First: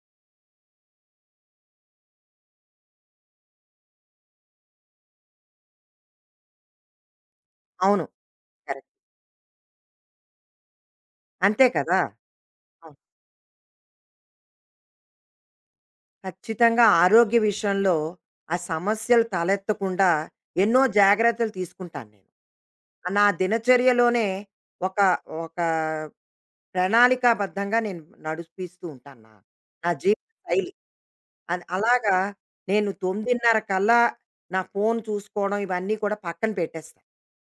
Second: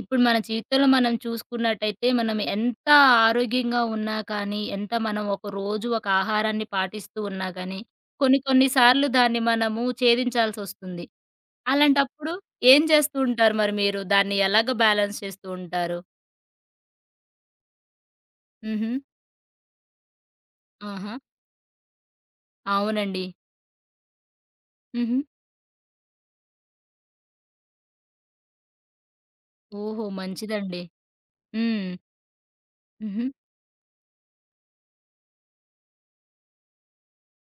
ఇప్పుడు మన జీవితంలో మనం చూసుకున్నట్టయితే మనం ఎంత ఆరోగ్యంగా ఉన్నా కానీ, ఎంత మనం ఒక రోజు ఒక ఆహారాన్ని పాటిస్తూ ఉన్నా కానీ, అవును. కొన్ని కొన్ని కరెక్ట్. సార్లు దాన్ని మనము ఛేదించాల్సొస్తుంది. అంతే కదా! అలాంటప్పుడు ఏం అవును. చేస్తూ ఉంటారు మరి మీరు? దాన్ని ఎలాగ బ్యాలెన్స్ చేస్తూ ఉంటారు? ఖచ్చితంగా ఆరోగ్య విషయంలో ఆ హుహు. సమస్యలు తలెత్తకుండా ఎన్నో ఆహా! జాగ్రత్తలు తీసుకుంటాను నేను. అవునండి. నా దినచర్యలోనే ఒక హుహు. ఒక ప్రణాళికాబద్ధంగా నేను నడిపిస్తూ ఉంటాను నా నా ఓహో! జీవిత శైలి. మంచిదండి. అది హ్మ్. అలాగా నేను హుహు. 9:30 కల్లా నా ఫోన్ చూసుకోవడం ఇవన్నీ కూడా పక్కన పెట్టేస్తాను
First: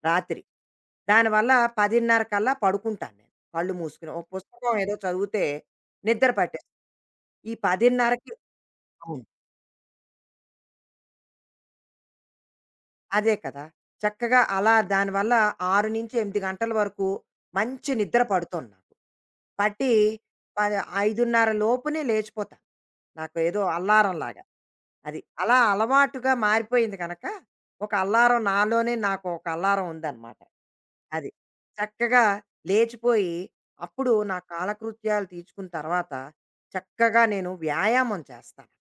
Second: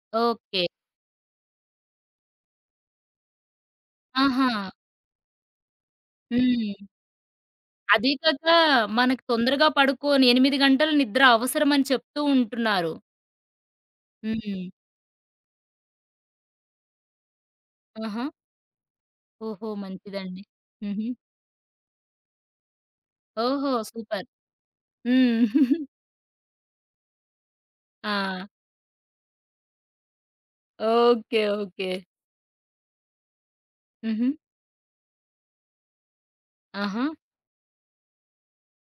రాత్రి. ఓకే. దానివల్ల 10:30 కల్లా పడుకుంటాను నేను కళ్ళు మూసుకుని. ఒక ఆహా! పుస్తకం ఏదో చదివితే నిద్ర పట్టేస్తుంది. హ్మ్. ఈ అదీ 10:30కి కాక మనకు అవును. తొందరగా పడుకోని 8 గంటలు నిద్ర అవసరమని చెప్తూ ఉంటున్నారు. అదే కదా! చక్కగా హ్మ్. అలా దానివల్ల 6-8 గంటల వరకు మంచి నిద్ర ఆహా! పడుతోంది నాకు. ఓహో! పట్టి మంచిదండి. పది హుహు. 5:30 లోపునే లేచిపోతాను. నాకు ఏదో ఓహో! సూపర్. అల్లారంలాగా. అది. హ్మ్. అలా అలవాటుగా మారిపోయింది గనక, ఒక అల్లారం ఆ! నాలోనే నాకు ఒక అల్లారం ఉందన్నమాట. అది. ఓకే. ఓకే. చక్కగా లేచిపోయి, అప్పుడు హుహు. నా కాలకృత్యాలు తీర్చుకున్న తర్వాత, ఆహా! చక్కగా నేను వ్యాయామం చేస్తాను.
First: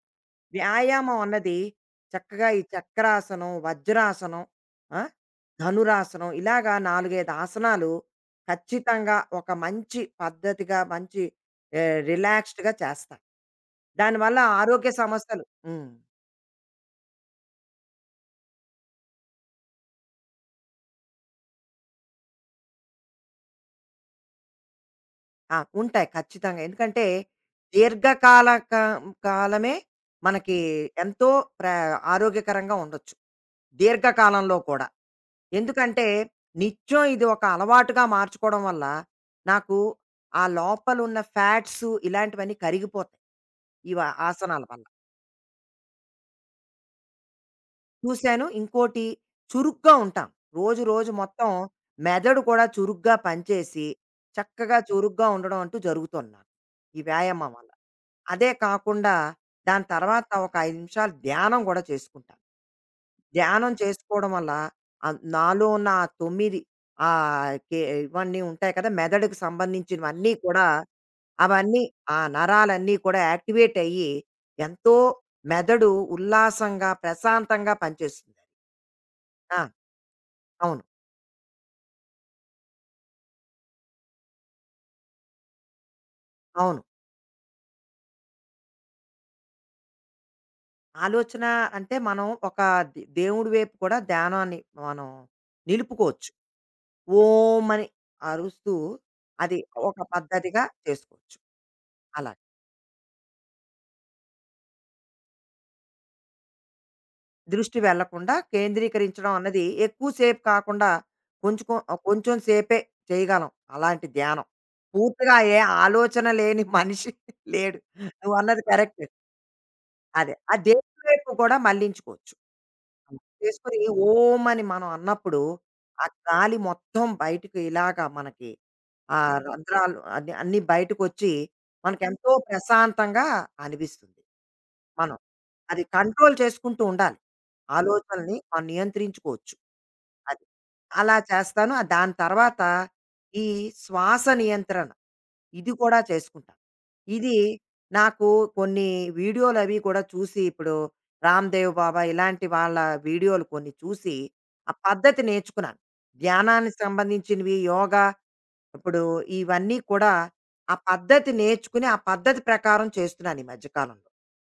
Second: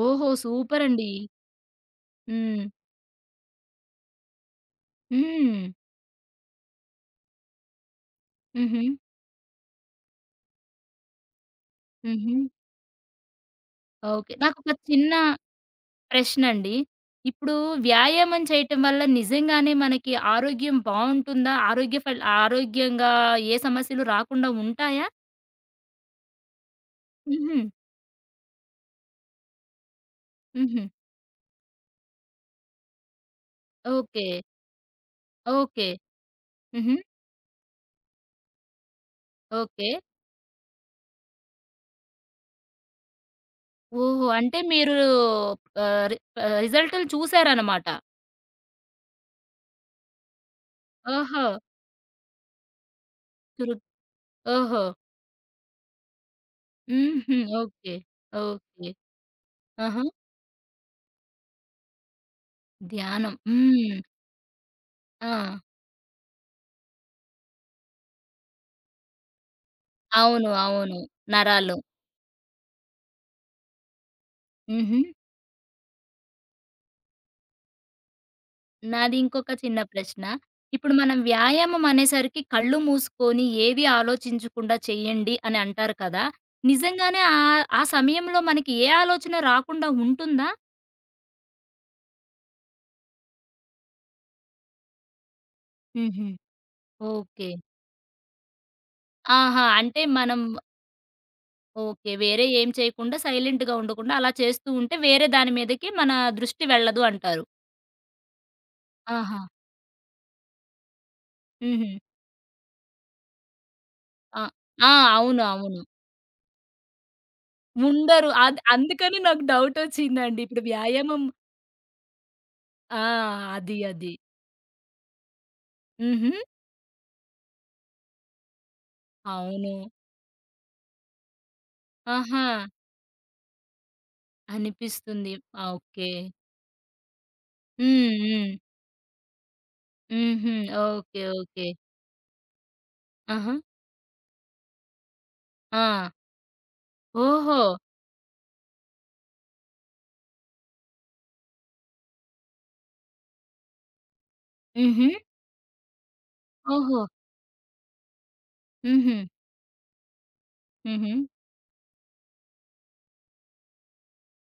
ఓహో! సూపరండి. వ్యాయామం అన్నది చక్కగా ఈ హ్మ్. చక్రాసనం, వజ్రాసనం, ఆ, హ్మ్. ధనురాసనం ఇలాగా 4, 5 ఆసనాలు హుహు. ఖచ్చితంగా ఒక మంచి పద్ధతిగా మంచి హుహు. రిలాక్స్డ్‌గా చేస్తా. ఓకే. దానివల్ల నాకొక ఆరోగ్య చిన్న సమస్యలు హ్మ్. ప్రశ్నండి. ఇప్పుడు వ్యాయామం చేయటం వల్ల నిజంగానే మనకి ఆరోగ్యం బావుంటుందా? ఆరోగ్యంగా ఏ సమస్యలు రాకుండా ఉంటాయా? ఆ, ఉంటాయి ఖచ్చితంగా. ఎందుకంటే హుహు. దీర్ఘకాలక కాలమే మనకి హుహు. ఎంతో ప్ర ఆరోగ్యకరంగా ఉండొచ్చు, ఓకే. దీర్ఘకాలంలో కూడా. ఓకే. ఎందుకంటే హుహు. నిత్యం ఇది ఒక అలవాటుగా మార్చుకోవడం వల్ల నాకు ఓకే. ఆ లోపల ఉన్న ఫ్యాట్స్ ఇలాంటివన్నీ కరిగిపోతాయి ఈ ఓహో! అంటే ఆసనాల వల్ల. మీరు ఆహ్, రి రిజల్టులు చూసారనమాట. చూశాను ఇంకోటి, చురుగ్గా ఉంటాం రోజు రోజు ఓహో! మొత్తం, మెదడు కూడా చురుగ్గా తురు పనిచేసి చక్కగా ఓహో! చురుగ్గా ఉండడం అంటూ జరుగుతుంది నాకు ఈ హుహు. వ్యాయామం వల్ల. ఓకే. అదే ఓకే. కాకుండా దాని ఆహా! తర్వాత ఒక ఐదు నిమిషాలు ధ్యానం కూడా చేసుకుంటాను. ధ్యానం. ధ్యానం హ్మ్. చేసుకోవడం వల్ల ఆ! నాలో ఉన్న ఆ 9 కే ఇవన్నీ ఉంటాయి కదా! మెదడుకు సంబంధించినవన్నీ అవును. కూడా అవును. నరాలు. అవన్నీ, ఆ నరాలన్నీ కూడా యాక్టివేట్ అయ్యి, ఎంతో హుహు. మెదడు ఉల్లాసంగా, ప్రశాంతంగా పనిచేస్తుంది. నాది ఇంకొక ఆ! చిన్న ప్రశ్న. అవును. ఇప్పుడు మనం వ్యాయామం అనేసరికి కళ్ళు మూసుకొని ఏది ఆలోచించకుండా చేయండి అని అంటారు కదా! అవును. నిజంగానే ఆ సమయంలో మనకి ఏ ఆలోచన రాకుండా ఉంటుందా? ఆలోచన అంటే మనం ఒక దేవుడి వైపు కూడా ధ్యానాన్ని మనం హుహు. నిలుపుకోవచ్చు. ఓకే. ఓం అని అరుస్తూ అది ఆహా! ఒక అంటే మనం పద్ధతిగా చేసుకోవచ్చు. ఓకే. అలా. వేరే ఏం చేయకుండా సైలెంట్‌గా ఉండకుండా అలా చేస్తూ ఉంటే వేరే దాని మీదకి మన దృష్టి వెళ్ళదు అంటారు. దృష్టి వెళ్ళకుండా కేంద్రీకరించడం ఆహా! అన్నది ఎక్కువసేపు కాకుండా కొంచెం హుహు. కొంచెం సేపే చేయగలం అలాంటి ఆ! ధ్యానం. ఆ! పూర్తిగా అవును. ఏ అవును. ఆలోచన లేని మనిషి లేడు. ఉండరు. నువ్వన్నది కరెక్ట్. అందుకని నాకు అదే. డౌటొచ్చిందండి. ఆ ఇప్పుడు దేవుడి వ్యాయామం వైపు కూడా మళ్ళించుకోవచ్చు. ఆ! అది. చేసుకొని అది. ఓం అని మనం అన్నప్పుడు, ఆ హుహు. గాలి మొత్తం బయటకి ఇలాగా మనకి ఆ అవును. రంధ్రాలు అన్నీ బయటకొచ్చి, మనకెంతో ఆహా! ప్రశాంతంగా అనిపిస్తుంది. మనం అనిపిస్తుంది. ఆ! అది ఓకే. కంట్రోల్ చేసుకుంటూ ఉండాలి. హ్మ్. ఆలోచనల్ని హ్మ్. మనం నియంత్రించుకోవచ్చు. అది. హుహు. అలా ఓకే. ఓకే. చేస్తాను. ఆ దాని తర్వాత ఈ ఆహా! శ్వాస నియంత్రణ ఇది కూడా ఆ! చేసుకుంటాను. ఇది ఓహో! నాకు కొన్ని వీడియోలవి కూడా చూసి ఇప్పుడు 'రామ్‌దేవ్ బాబా' ఇలాంటి వాళ్ళ వీడియోలు కొన్ని చూసి ఆ హుహు. పద్ధతి నేర్చుకున్నాను. ధ్యానానికి ఓహో! సంబంధించినవి, యోగా ఇప్పుడు హుహు. ఇవన్నీ కూడా ఆ హుహు. పద్ధతి నేర్చుకుని, ఆ పద్ధతి ప్రకారం చేస్తున్నాను ఈ మధ్య కాలంలో.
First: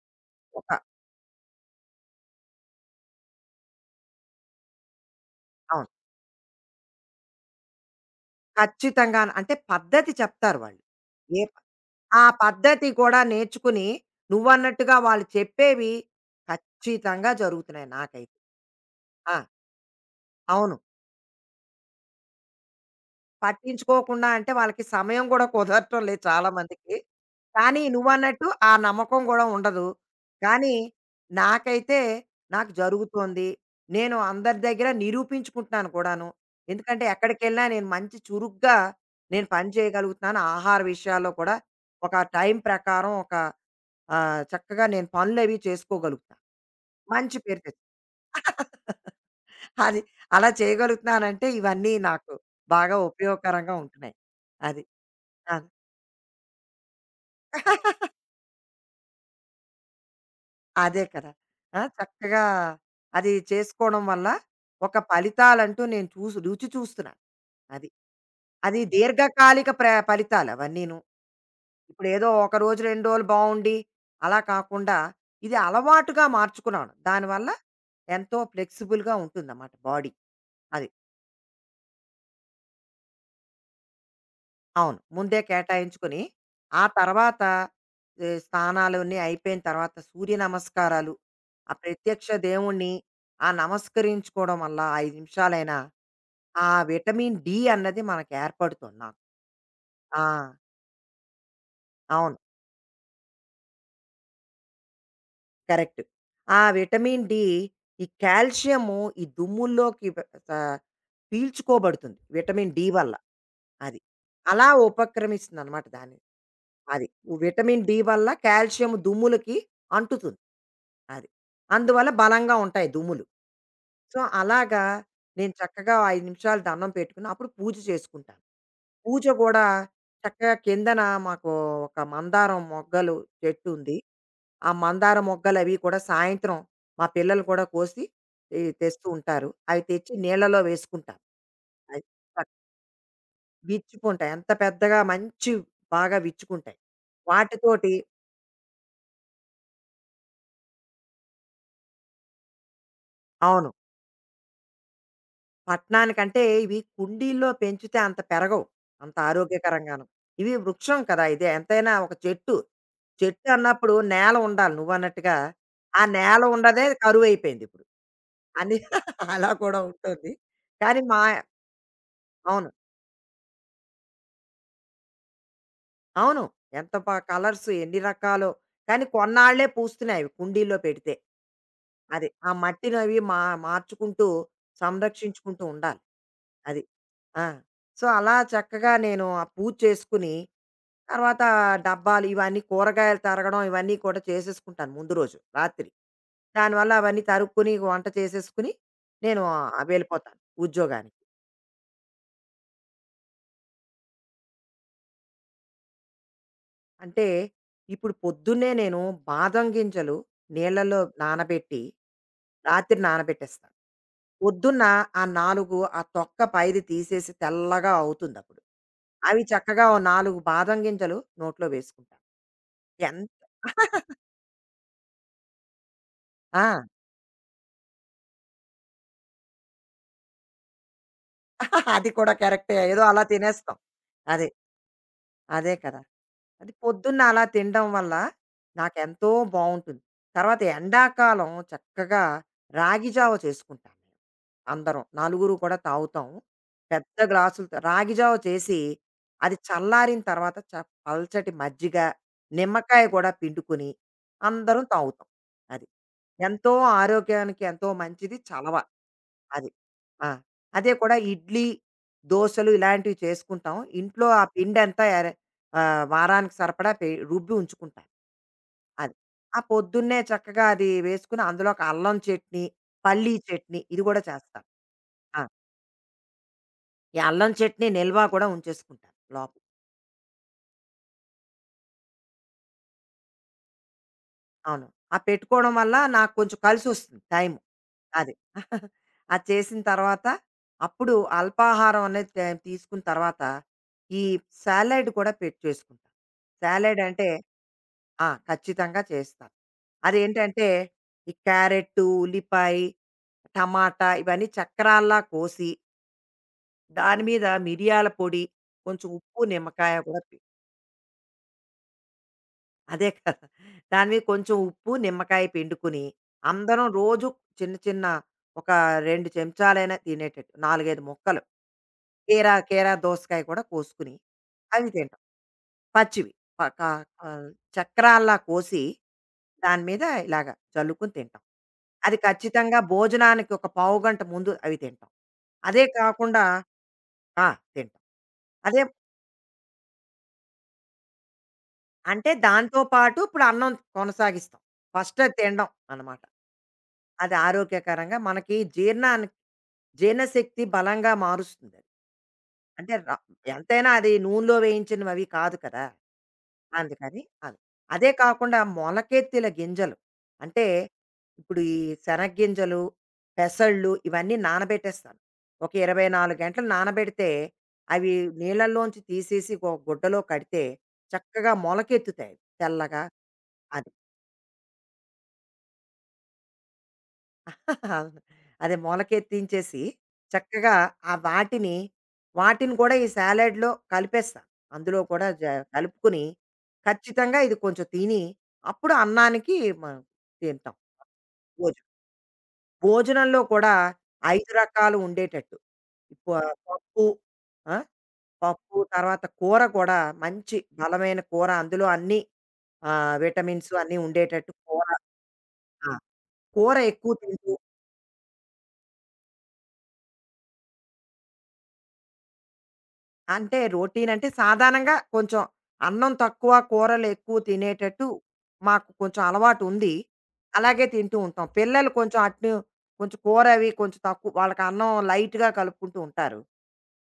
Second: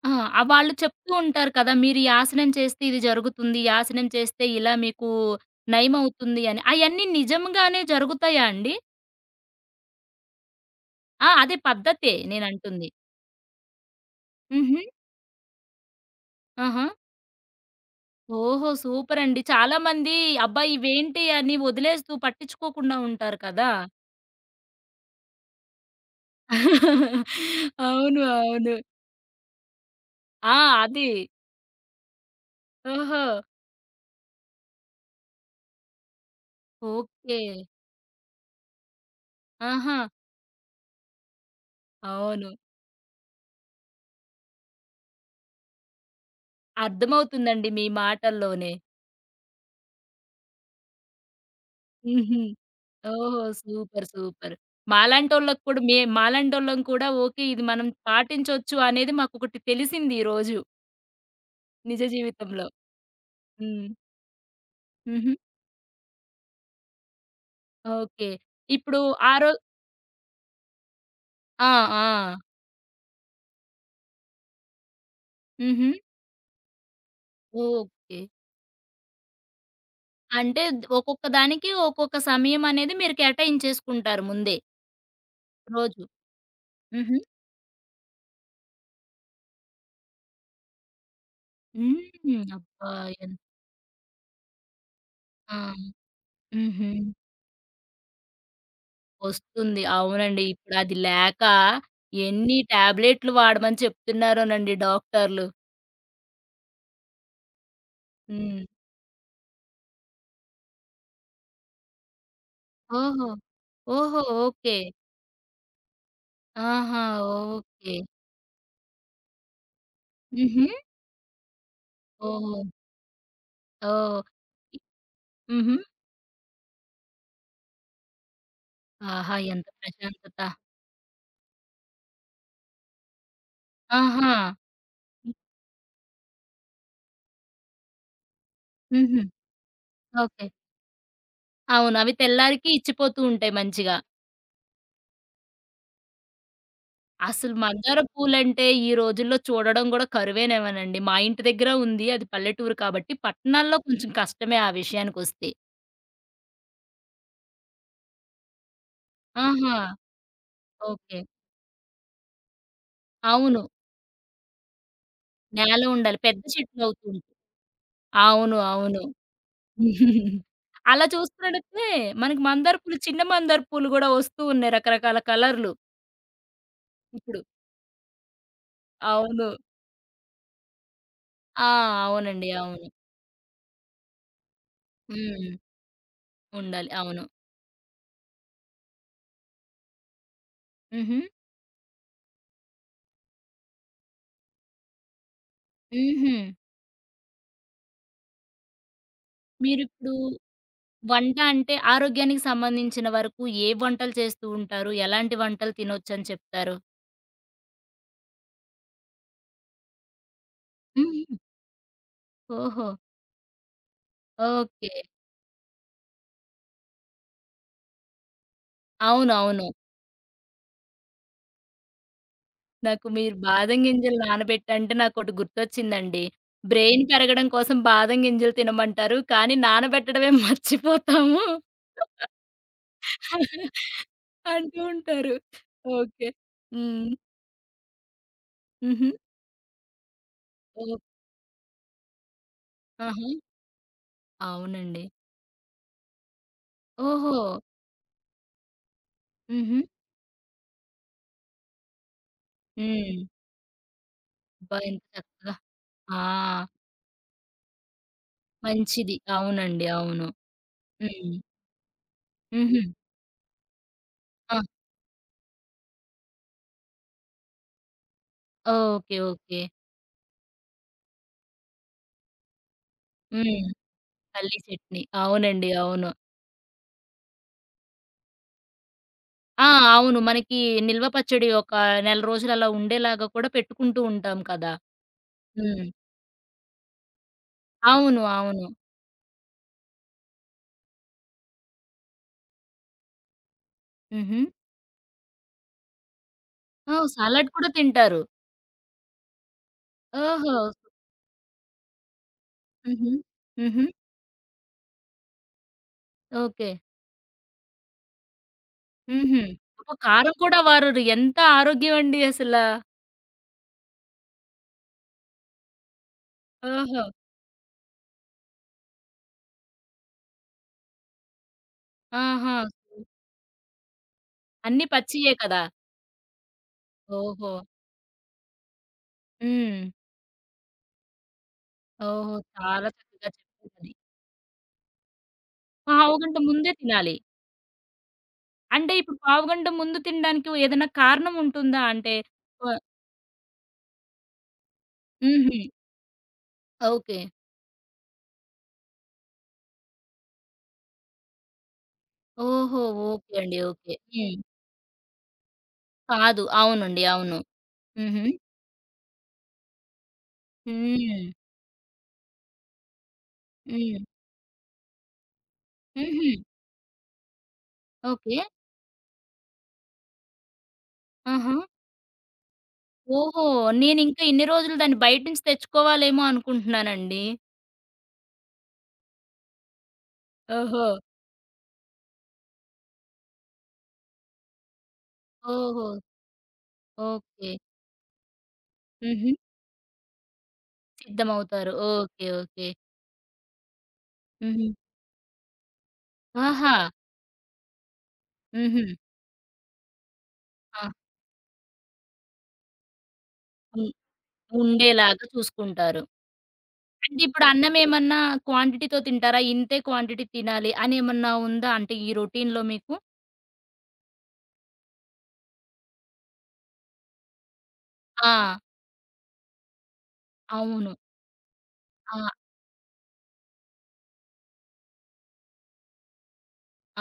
ఆ! ఒక వాళ్ళు చెప్తూ ఉంటారు కదా! మీరు ఈ ఆసనం చేస్తే ఇది జరుగుతుంది. ఈ ఆసనం చేస్తే ఇలా మీకు అవును. నయమవుతుంది అని. అయన్నీ నిజంగానే జరుగుతాయా అండి? ఖచ్చితంగాను. అంటే పద్ధతి చెప్తారు వాళ్ళు. ఆ! ఏ అదే ప- పద్ధతే ఆ నేనంటుంది. పద్ధతి కూడా నేర్చుకుని హుహు. నువ్వన్నట్టుగా వాళ్ళు చెప్పేవి ఆహా! ఖచ్చితంగా జరుగుతున్నాయి నాకైతే. ఓహో! ఆ! సూపరండి. చాలా మంది అబ్బా! అవును. ఇవేంటి అని వదిలేస్తూ పట్టించుకోకుండా ఉంటారు కదా! పట్టించుకోకుండా అంటే వాళ్ళకి సమయం కూడా కుదరటం లేదు చాలా మందికి. కానీ అవును. నువ్వన్నట్టు ఆ అవును. నమ్మకం గూడా ఉండదు. ఆ! కానీ అది. నాకైతే నాకు ఓహో! జరుగుతోంది. నేను అందరి దగ్గర నిరూపించుకుంటున్నాను కూడాను. ఎందుకంటే ఓకే. ఎక్కడికెళ్ళినా నేను మంచి చురుగ్గా నేను పని ఆహా! చేయగలుగుతున్నాను. ఆహార విషయాల్లో కూడా ఒక అవును. టైం ప్రకారం ఒక చక్కగా నేను పనులవి చేసుకోగలుగుతా. మంచి పేరు అర్థమవుతుందండి తెచ్చు. మీ మాటల్లోనే. అది అలా చేయగలుగుతున్నానంటే ఇవన్నీ నాకు హుహు. బాగా ఓహో! ఉపయోగకరంగా సూపర్. ఉంటున్నాయి. సూపర్. అది. మాలాంటోళ్ళకి అది. కూడా మే మాలాంటోళ్ళం కూడా ఓకే. ఇది మనం పాటించొచ్చు అనేది మాకొకటి తెలిసింది ఈ రోజు అదే కదా! ఆ! నిజ చక్కగా జీవితంలో. అది హ్మ్. చేసుకోవడం వల్ల ఒక హుహు. ఫలితాలంటూ నేను చూసి రుచి చూస్తున్నాను. అది. ఓకే. అది ఇప్పుడు ఆ రో దీర్ఘకాలిక ఫలితాలు అవన్నీను. ఆ! ఇప్పుడేదో ఆ! ఒక రోజు, 2 రోజులు బావుండి అలా కాకుండా ఇది హుహు. అలవాటుగా మార్చుకున్నాను. దానివల్ల ఓకే. ఎంతో ఫ్లెక్సిబుల్‌గా ఉంటుందన్నమాట బాడీ. అంటే ద అది. ఒక్కొక్క దానికి ఒక్కొక్క సమయం అనేది మీరు కేటాయించేసుకుంటారు ముందే అవును. ముందే రోజు. కేటాయించుకొని, ఆ హుహు. తర్వాత ఈ స్నానాలన్నీ అయిపోయిన తర్వాత సూర్య నమస్కారాలు, ఆ హ్మ్. ప్రత్యక్ష అబ్బా! దేవుణ్ణి ఎన్ ఆ నమస్కరించుకోవడం వల్ల 5 ఆ! నిమిషాలైనా ఆ హుహు. విటమిన్ డి అన్నది మనకు ఏర్పడుతుంది నాకు. వస్తుంది. ఆ! అవునండి. ఇప్పుడది లేక అవును. ఎన్ని టాబ్లెట్లు వాడమని చెప్తున్నారోనండి డాక్టర్లు. కరెక్ట్. ఆ విటమిన్ డి ఈ హ్మ్. కాల్షియము ఈ దుమ్ముల్లోకి ఆహ్, పీల్చుకోబడుతుంది విటమిన్ డి వల్ల. ఓహో! అది. ఓహో! అలా ఓకే. ఉపక్రమిస్తుందనమాట దాన్ని. ఆహా! అది. Vitamin okay. డి వల్ల కాల్షియం దుమ్ములకి అంటుతుంది. హుహు. అది. అందువల్ల బలంగా ఓహో! ఉంటాయి దుమ్ములు. ఓహ్! సో, అలాగా నేను హుహు. చక్కగా ఓ 5 నిమిషాలు దండం పెట్టుకుని అప్పుడు పూజ చేసుకుంటాను. పూజ ఆహా! గూడా ఎంత ప్రశాంతత. చక్కగా కిందన మాకు ఒక మందారం మొగ్గలు చెట్టు ఉంది. ఆహా! ఆ మందార మొగ్గలవి కూడా సాయంత్రం మా పిల్లలు కూడా కోసి ఈ తెస్తూ హుహు. ఉంటారు. అవి తెచ్చి ఓకే. నీళ్ళలో వేసుకుంటాను. అవును. అది. అవి చక్ తెల్లారికి ఇచ్చిపోతూ ఉంటాయి మంచిగా. విచ్చుకుంటాయి. ఎంత పెద్దగా మంచి బాగా విచ్చుకుంటాయి. అసలు వాటితోటి మందార పూలంటే ఈ రోజుల్లో చూడడం గూడా కరువేనేమోనండి. మా ఇంటి దగ్గర ఉంది. అది పల్లెటూరు కాబట్టి అవును. పట్టణాల్లో కొంచెం కష్టమే ఆ విషయానికొస్తే. పట్టణానికంటే ఇవి కుండీల్లో పెంచితే అంత పెరగవు, అంత ఆహా! ఆరోగ్యకరంగాను. ఇవి వృక్షం ఓకే. కదా! ఇది ఎంతైనా ఒక చెట్టు. చెట్టు అవును. అన్నప్పుడు నేల ఉండాలి నువ్వన్నట్టుగా. నేల ఆ ఉండాలి. పెద్ద నేల ఉండదే చెట్లవుతూ ఉంటాయి. కరువైపోయిందిప్పుడు అవును. అని అవును. అలా కూడా ఉంటుంది. కానీ అలా మా చూస్తున్నట్టయితే మనకి అవును. మందార పూలు, చిన్న మందార పూలు గూడా వస్తూ ఉన్నాయి రకరకాల కలర్లు అవును. ఎంత బా ఇప్పుడు. కలర్స్ ఎన్ని రకాలో. కానీ అవును. కొన్నాళ్ళే పూస్తున్నాయి అవి కుండీల్లో పెడితే. ఆ! అది. అవునండి. ఆ అవును. మట్టినవి మా మార్చుకుంటూ, హ్మ్. సంరక్షించుకుంటూ ఉండాలి. అది. ఉండాలి. అవును. ఆ! సో, అలా చక్కగా నేను ఆ పూజ చేసుకుని, హుహు. తర్వాత డబ్బాలు ఇవన్నీ కూరగాయలు తరగడం ఇవన్నీ కూడా చేసేసుకుంటాను ముందు రోజు రాత్రి. హుహు. దానివల్ల అవన్నీ తరుక్కొని, వంట చేసేసుకుని, నేను మీరిప్పుడు వెళ్ళిపోతాను ఉద్యోగానికి. వంట అంటే ఆరోగ్యానికి సంబంధించిన వరకు ఏ వంటలు చేస్తూ ఉంటారు? ఎలాంటి వంటలు తినొచ్చని చెప్తారు? అంటే ఇప్పుడు పొద్దున్నే నేను బాదం గింజలు నీళ్ళలో హుహు. నానబెట్టి, ఓహో! రాత్రి నానబెట్టేస్తాను. పొద్దున్న ఓకే. ఆ 4 ఆ తొక్క పైది తీసేసి తెల్లగా అవుతుందప్పుడు. అవి అవునవును. చక్కగా ఓ 4 బాదం గింజలు నోట్లో వేసుకుంటా. నాకు ఎంత మీరు బాదం గింజలు నానబెట్టంటే నాకోటి గుర్తొచ్చిందండి. ఆ! బ్రెయిన్ పెరగడం కోసం బాదం గింజలు తినమంటారు. కానీ నానబెట్టడమే మర్చిపోతాము. అది కూడా కరెక్టే. ఏదో అలా తినేస్తాం. అదే. అంటూ ఉంటారు. అదే కదా! ఓకే. అది హ్మ్. పొద్దున్న అలా తినడం వల్ల హుహు. నాకెంతో బావుంటుంది. తర్వాత ఓహ్! ఎండాకాలం చక్కగా రాగి ఆహా! జావ చేసుకుంటాం మేము. అవునండి. అందరం నలుగురు కూడా తాగుతాం. పెద్ద ఓహో! గ్లాసులతో రాగి జావ చేసి, అది హుహు. చల్లారిన తర్వాత పల్చటి మజ్జిగ, నిమ్మకాయ హ్మ్. కూడా పిండుకొని అబ్బా! అందరం ఎంత తాగుతాం. చక్కగా అది. ఆ! ఎంతో ఆరోగ్యానికి ఎంతో మంచిది. చలవ. మంచిది. అది. అవునండి. అవును. ఆ! అదే కూడా హ్మ్. ఇడ్లీ, దోసలు హుహు. ఇలాంటివి చేసుకుంటాం. ఇంట్లో ఆ ఆ! పిండంతా వారానికి సరిపడా రుబ్బి ఉంచుకుంటాను. అది. ఓకే. ఓకే. ఆ పొద్దున్నే చక్కగా అది వేసుకుని అందులోకి అల్లం చట్నీ, పల్లీ హ్మ్. చట్నీ ఇది కూడా పల్లీ చేస్తాను. చట్నీ. ఆ! అవునండి. అవును. ఈ అల్లం చట్నీ నిల్వ కూడా ఉంచేసుకుంటాను లోపల. ఆ! అవును. మనకి నిల్వ పచ్చడి ఒక నెల రోజులు అలా ఉండేలాగా కూడా పెట్టుకుంటూ ఉంటాం కదా! అవును. ఆ పెట్టుకోవడం హ్మ్. వల్ల నాకు కొంచెం కలిసొస్తుంది టైము. అవును. అది. అవును. అది చేసిన తర్వాత అప్పుడు అల్పాహారం అనేది తీసుకున్న తర్వాత, ఈ హుహు. సాలడ్ కూడా పెట్ చేసుకుంటా. Salad oh! అంటే సలాడ్ కూడా తింటారు. ఆ! ఖచ్చితంగా చేస్తాను. ఓహో! అదేంటంటే, ఈ క్యారెట్టు, ఉల్లిపాయ, హుహు. హుహు. టమాటా ఇవన్నీ చక్రాల్లా కోసి, ఓకే. దాని మీద మిరియాల పొడి, కొంచెం హుహు. ఉప్పు, అబ్బా! నిమ్మకాయ కూడా. కారం కూడా వారరు. ఎంత ఆరోగ్యం అండి అసల. అదే కదా! దాని మీద కొంచెం ఉప్పు, నిమ్మకాయ పిండుకుని, అందరం ఓహో! రోజు చిన్న చిన్న ఒక 2 చెంచాలైనా తినేటట్టు 4, 5 ముక్కలు. ఆహా! కీరా కీరా దోసకాయ కూడా కోసుకుని, అన్నీ అవి తింటాం. పచ్చియే కదా! పచ్చివి. ప క ఆహ్, ఓహో! చక్రాల్లా కోసి, హ్మ్. దాని మీద ఇలాగ చల్లుకుని తింటాం. అది ఓహో! ఖచ్చితంగా చాలా చక్కగా భోజనానికి ఒక చెప్పారది. పావుగంట ముందు అవి తింటాం. అదే పావుగంట కాకుండా ముందే తినాలి. ఆ! తింటాం. అదే అంటే ఇప్పుడు పావుగంట ముందు తినడానికి ఏదైనా కారణం ఉంటుందా? అంటే అంటే వ దాంతో పాటు ఇప్పుడు అన్నం కొనసాగిస్తాం. ఫస్ట్ అది హుహు. తినడం అనమాట. ఓకే. అది ఆరోగ్యకరంగా మనకి జీర్ణానికి జీర్ణశక్తి బలంగా మారుస్తుందది. ఓహో! అంటే ర ఓకే అండి. ఎంతైనా ఓకే. అది హ్మ్. నూనెలో వేయించినవవి కాదు కదా! కాదు. అవునండి. అందుకని అవును. అది. అదే హుహు. కాకుండా మొలకెత్తిల గింజలు. అంటే హ్మ్. ఇప్పుడు ఈ శనగ్గింజలు, పెసళ్ళు హ్మ్. ఇవన్నీ నానబెట్టేస్తాను. ఒక హుహు. 24 గంటలు నానబెడితే అవి ఓకే. నీళ్ళల్లోంచి తీసేసి ఒక గుడ్డలో కడితే చక్కగా ఆహా! మొలకెత్తుతాయి తెల్లగా. ఓహో! అది నేనింకా ఇన్ని రోజులు దాన్ని బయట నుంచి తెచ్చుకోవాలేమో అనుకుంటున్నానండి. అది మొలకెత్తించేసి చక్కగా ఓహో! ఆ వాటిని వాటిని కూడా ఈ సాలెడ్లో కలిపేస్తాను. అందులో కూడా ఓహో! కలుపుకుని ఖచ్చితంగా ఓకే. ఇది కొంచెం తిని అప్పుడు హుహు. అన్నానికి మనం తింటాం. సిద్ధమవుతారు. భోజనం ఓకే. ఓకే. భోజనంలో కూడా ఐదు హుహు. రకాలు ఉండేటట్టు ఇప్పు- ఆహా! పప్పు ఆ, పప్పు హుహు. తర్వాత కూర కూడా మంచి ఆ! బలమైన కూర అందులో అన్ని విటమిన్స్ ఉ అన్ని ఉండేటట్టు కూర ఉండేలాగా ఆ, చూసుకుంటారు. కూర ఎక్కువ అంటే ఇప్పుడు తింటూ. అన్నమేమన్నా క్వాంటిటీతో తింటారా? ఇంతే క్వాంటిటీ తినాలి అనేమన్నా ఉందా? అంటే ఈ రొటీన్‌లో మీకు? అంటే రోటీన్ అంటే సాధారణంగా కొంచెం అన్నం తక్కువ, కూరలు ఎక్కువ తినేటట్టు ఆ! మాకు కొంచెం అలవాటు ఉంది. అలాగే అవును. తింటూ ఉంటాం. పిల్లలు కొంచెం ఆ! అటు కొంచెం కూర అవి కొంచెం తక్కువ వాళ్ళకి అన్నం లైట్‌గా కలుపుకుంటూ ఉంటారు.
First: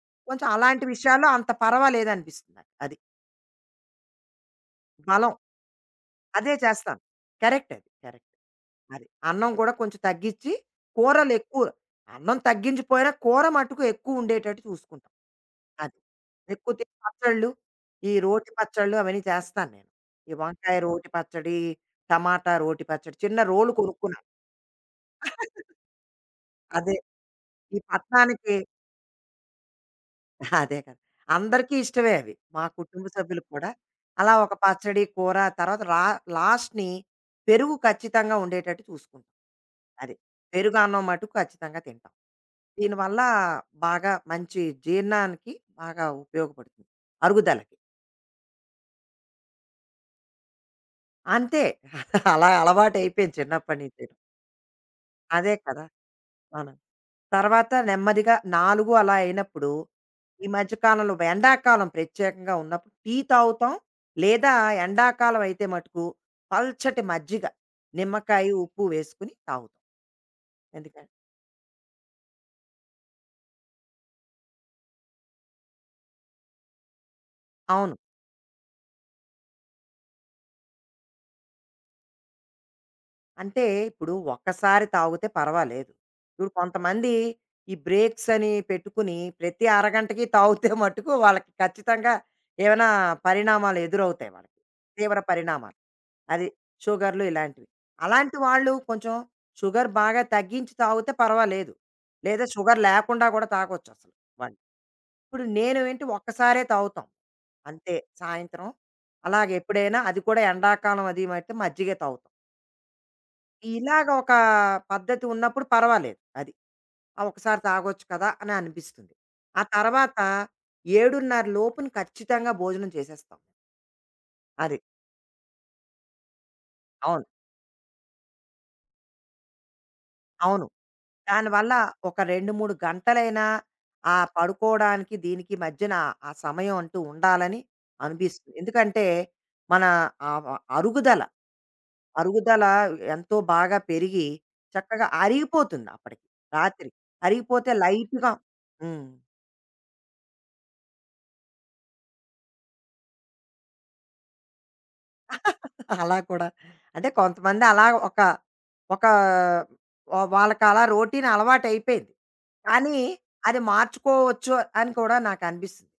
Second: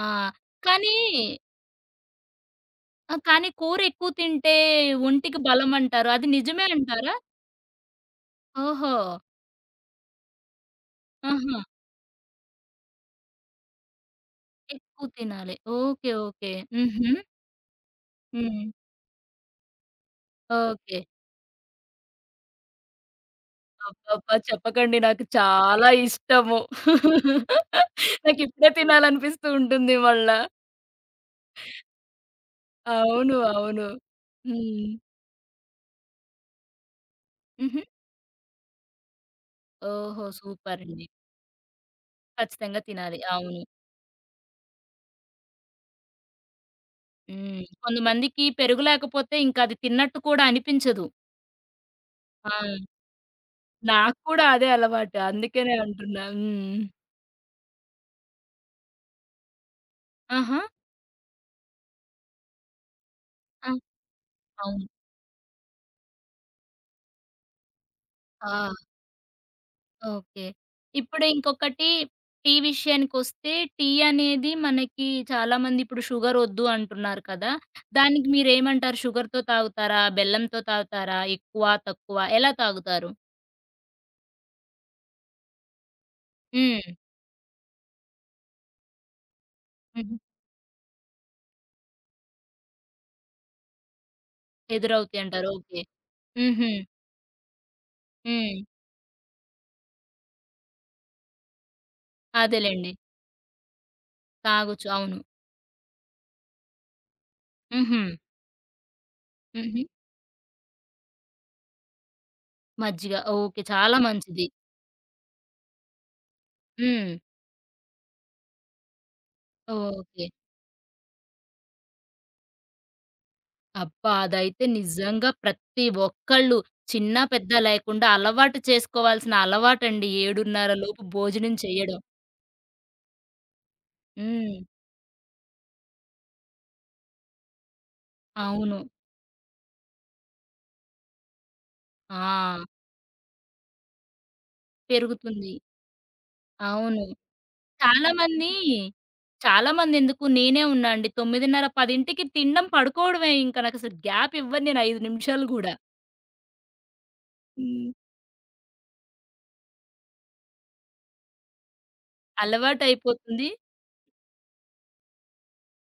ఆ! కొంచెం అలాంటి కానీ విషయాల్లో అంత పర్వాలేదనిపిస్తుంది నాకు. అది ఆ! కానీ కూరెక్కువ తింటే బలం. ఒంటికి బలమంటారు. అది అదే నిజమే చేస్తాను. అంటారా? కరెక్ట్ అది. కరెక్ట్. ఓహో! అది. అన్నం కూడా కొంచెం తగ్గిచ్చి, ఆహా! కూరలెక్కువ అన్నం తగ్గించపోయినా కూర మట్టుకు ఎక్కువుండేటట్టు ఎక్కువ చూసుకుంటాం. తినాలి. అది. ఓకే. ఓకే. ఎక్కువ తిని హుహు. పచ్చళ్ళు, ఈ రోటి హ్మ్. పచ్చళ్ళు అవన్నీ చేస్తాను నేను. ఈ వంకాయ ఓకే. రోటి పచ్చడి, టమాటా రోటి పచ్చడి, చిన్న రోలు కొనుక్కున్నాను. అబ్బబ్బా! చెప్పకండి నాకు చాలా ఇష్టము. అదే. ఈ పట్నానికి నాకిప్పుడే తినాలనిపిస్తూ ఉంటుంది మళ్ళా. అదే కదా! అందరికీ ఇష్టమే అవి. మా కుటుంబ అవును. సభ్యులకు కూడా. అవును. అలా ఒక హ్మ్. పచ్చడి, కూర తర్వాత లాస్ట్‌ని పెరుగు హుహు. ఖచ్చితంగా ఉండేటట్టు చూసుకుంటాం. అది. ఓహో! సూపర్ పెరుగన్నం అండి. మటుకు ఖచ్చితంగా తింటాం. ఖచ్చితంగా దీనివల్ల తినాలి. అవును. బాగా మంచి జీర్ణానికి బాగా ఉపయోగపడుతుంది, హ్మ్. అరుగుదలకి. కొంతమందికి పెరుగు లేకపోతే ఇంకది తిన్నట్టు కూడా అనిపించదు. అంతే. అలా ఆ! అలవాటయిపోయింది చిన్నప్పటి నుంచేను. నాకు కూడా అదే అలవాటు. అదే అందుకనే కదా! అంటున్నా. మనం. హ్మ్. తర్వాత నెమ్మదిగా 4 అలా అయినప్పుడు, ఈ ఆహా! మధ్య కాలంలో ఎండాకాలం ప్రత్యేకంగా ఉన్నప్పుడు టీ ఆ! తాగుతాం. లేదా అవును. ఎండాకాలం అయితే మటుకు పల్చటి మజ్జిగ, నిమ్మకాయ, ఆ! ఉప్పు వేసుకొని తాగుతాం. ఓకే. ఎందుకని ఇప్పుడు ఇంకొకటి టీ విషయానికొస్తే, టీ అనేది మనకి చాలామంది ఇప్పుడు షుగర్ వద్దు అంటున్నారు కదా! అవును. దానికి మీరేమంటారు? షుగర్‌తో తాగుతారా? బెల్లంతో తాగుతారా? ఎక్కువ, తక్కువ ఎలా తాగుతారు? అంటే ఇప్పుడు ఒక్కసారి తాగితే పర్వాలేదు. ఇప్పుడు హ్మ్. కొంతమంది ఈ బ్రేక్స్ అని పెట్టుకుని ప్రతి హుహు. అరగంటకి తాగితే మట్టుకు వాళ్ళకి ఖచ్చితంగా ఏమైనా పరిణామాలు ఎదురవుతాయి వాళ్ళకి. తీవ్ర ఎదురవుతాయి అంటారు. పరిణామాలు. ఓకే. అది హుహు. షుగర్‌లు ఇలాంటివి. అలాంటి హ్మ్. వాళ్ళు కొంచెం షుగర్ బాగా తగ్గించి తాగితే పర్వాలేదు. లేదా షుగర్ అదేలెండి. లేకుండా కూడా తాగొచ్చసలు వాళ్ళు. తాగొచ్చు. అవును. ఇప్పుడు నేను ఏంటి ఒక్కసారే తాగుతాం. అంతే హుహు. సాయంత్రం. హుహు. అలాగెప్పుడైనా అది కూడా ఎండాకాలం అది అయితే మజ్జిగే తాగుతాం. మజ్జిగ ఓకే. చాలా ఇలాగ ఒక మంచిది. పద్ధతి ఉన్నప్పుడు పర్వాలేదు. అది. హ్మ్. ఆ ఒకసారి తాగొచ్చు కదా! అని అనిపిస్తుంది. ఆ తర్వాత ఓకే. 7:30 లోపున ఖచ్చితంగా భోజనం చేసేస్తాం. అబ్బా! అదైతే అది. నిజంగా ప్రతి ఒక్కళ్ళు చిన్న, అవును. పెద్ద లేకుండా అలవాటు చేసుకోవాల్సిన అలవాటండి. అవును. 7:30 లోపు భోజనం దానివల్ల చేయడం. ఒక 2, 3 గంటలైనా ఆ హ్మ్. పడుకోవడానికి దీనికి మధ్యన ఆ సమయం అంటూ ఉండాలని అనిపిస్తుంది. అవును. ఎందుకంటే మన ఆహ్, వ అరుగుదల, ఆ! అరుగుదల ఎంతో బాగా పెరిగి చక్కగా పెరుగుతుంది. అరిగిపోతుంది అప్పటికి. రాత్రి అవును. అరిగిపోతే లైట్‌గా చాలామంది హ్మ్. చాలామందెందుకు నేనే ఉన్నా అండి. 9:30, 10కి తినడం, పడుకోవడమే ఇంక. నాకసలు గ్యాప్ ఇవ్వను నేను 5 నిమిషాలు గూడా. అలా కూడా. అంటే కొంతమంది అలా హ్మ్. ఒక ఒక వాళ్ళకి అలా రొటీన్ అలవాటయిపోయింది. కానీ అలవాటయిపోతుంది. అది మార్చుకోవచ్చు అని కూడా నాకనిపిస్తుంది.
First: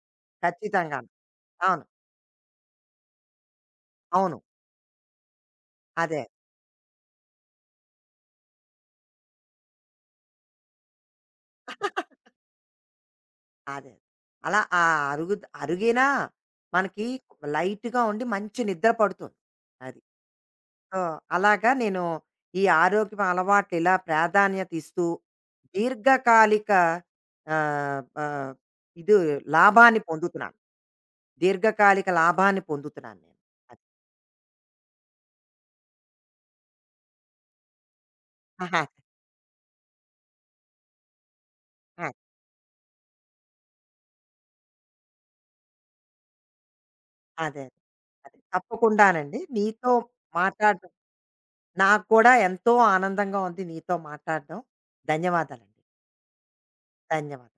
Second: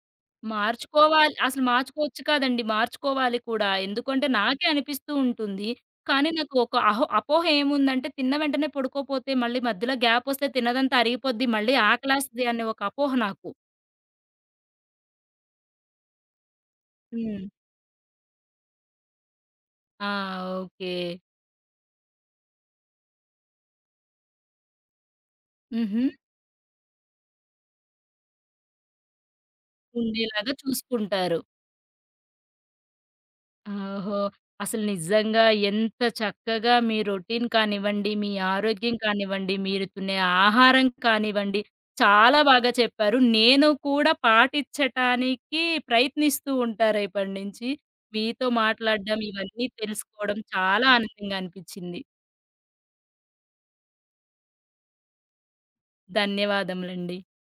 ఖచ్చితంగాను. మార్చుకోవాలి. అసలు అవును. మార్చుకోవచ్చు కాదండి. మార్చుకోవాలి కూడా. ఎందుకంటే అవును. నాకే అనిపిస్తూ ఉంటుంది. అదే. కానీ నాకు ఒక అపోహ ఏముందంటే తిన్న వెంటనే పడుకోపోతే మళ్ళీ మధ్యలో గ్యాపొస్తే తిన్నదంతా అరిగిపోద్ది. మళ్ళీ ఆకలేస్తది అనే ఒక అపోహ నాకు. అదే. అలా ఆ అరుగు అరిగినా మనకి హ్మ్. లైట్‌గా ఉండి మంచి నిద్ర పడుతుంది. అది. ఆ! ఓకే. సో, అలాగా నేను ఈ ఆరోగ్యం అలవాట్లు ఇలా ప్రాధాన్యత ఇస్తూ హుహు. దీర్ఘకాలిక ఆ, ఆ, ఇది లాభాన్ని ఉండేలాగా పొందుతున్నాను. చూసుకుంటారు. దీర్ఘకాలిక లాభాన్ని పొందుతున్నాను నేను. అది. ఓహో! అసలు నిజంగా ఎంత చక్కగా మీ రొటీన్ కానివ్వండి, మీ ఆహా, ఆరోగ్యం కానివ్వండి, మీరు తినే ఆహారం కానివ్వండి, ఆ, చాలా బాగా చెప్పారు. నేను కూడా పాటించటానికి ప్రయత్నిస్తూ ఉంటారు అదే ఇప్పటినుంచి. అదే మీతో మాట్లాడడం, తప్పకుండానండి ఇవన్నీ నీతో తెలుసుకోవడం చాలా మాట్లాడడం. ఆనందంగా అనిపించింది. నాకు కూడా ఎంతో ఆనందంగా ఉంది నీతో మాట్లాడడం. ధన్యవాదాలండి. ధన్యవాదములండి. ధన్యవాదాలు.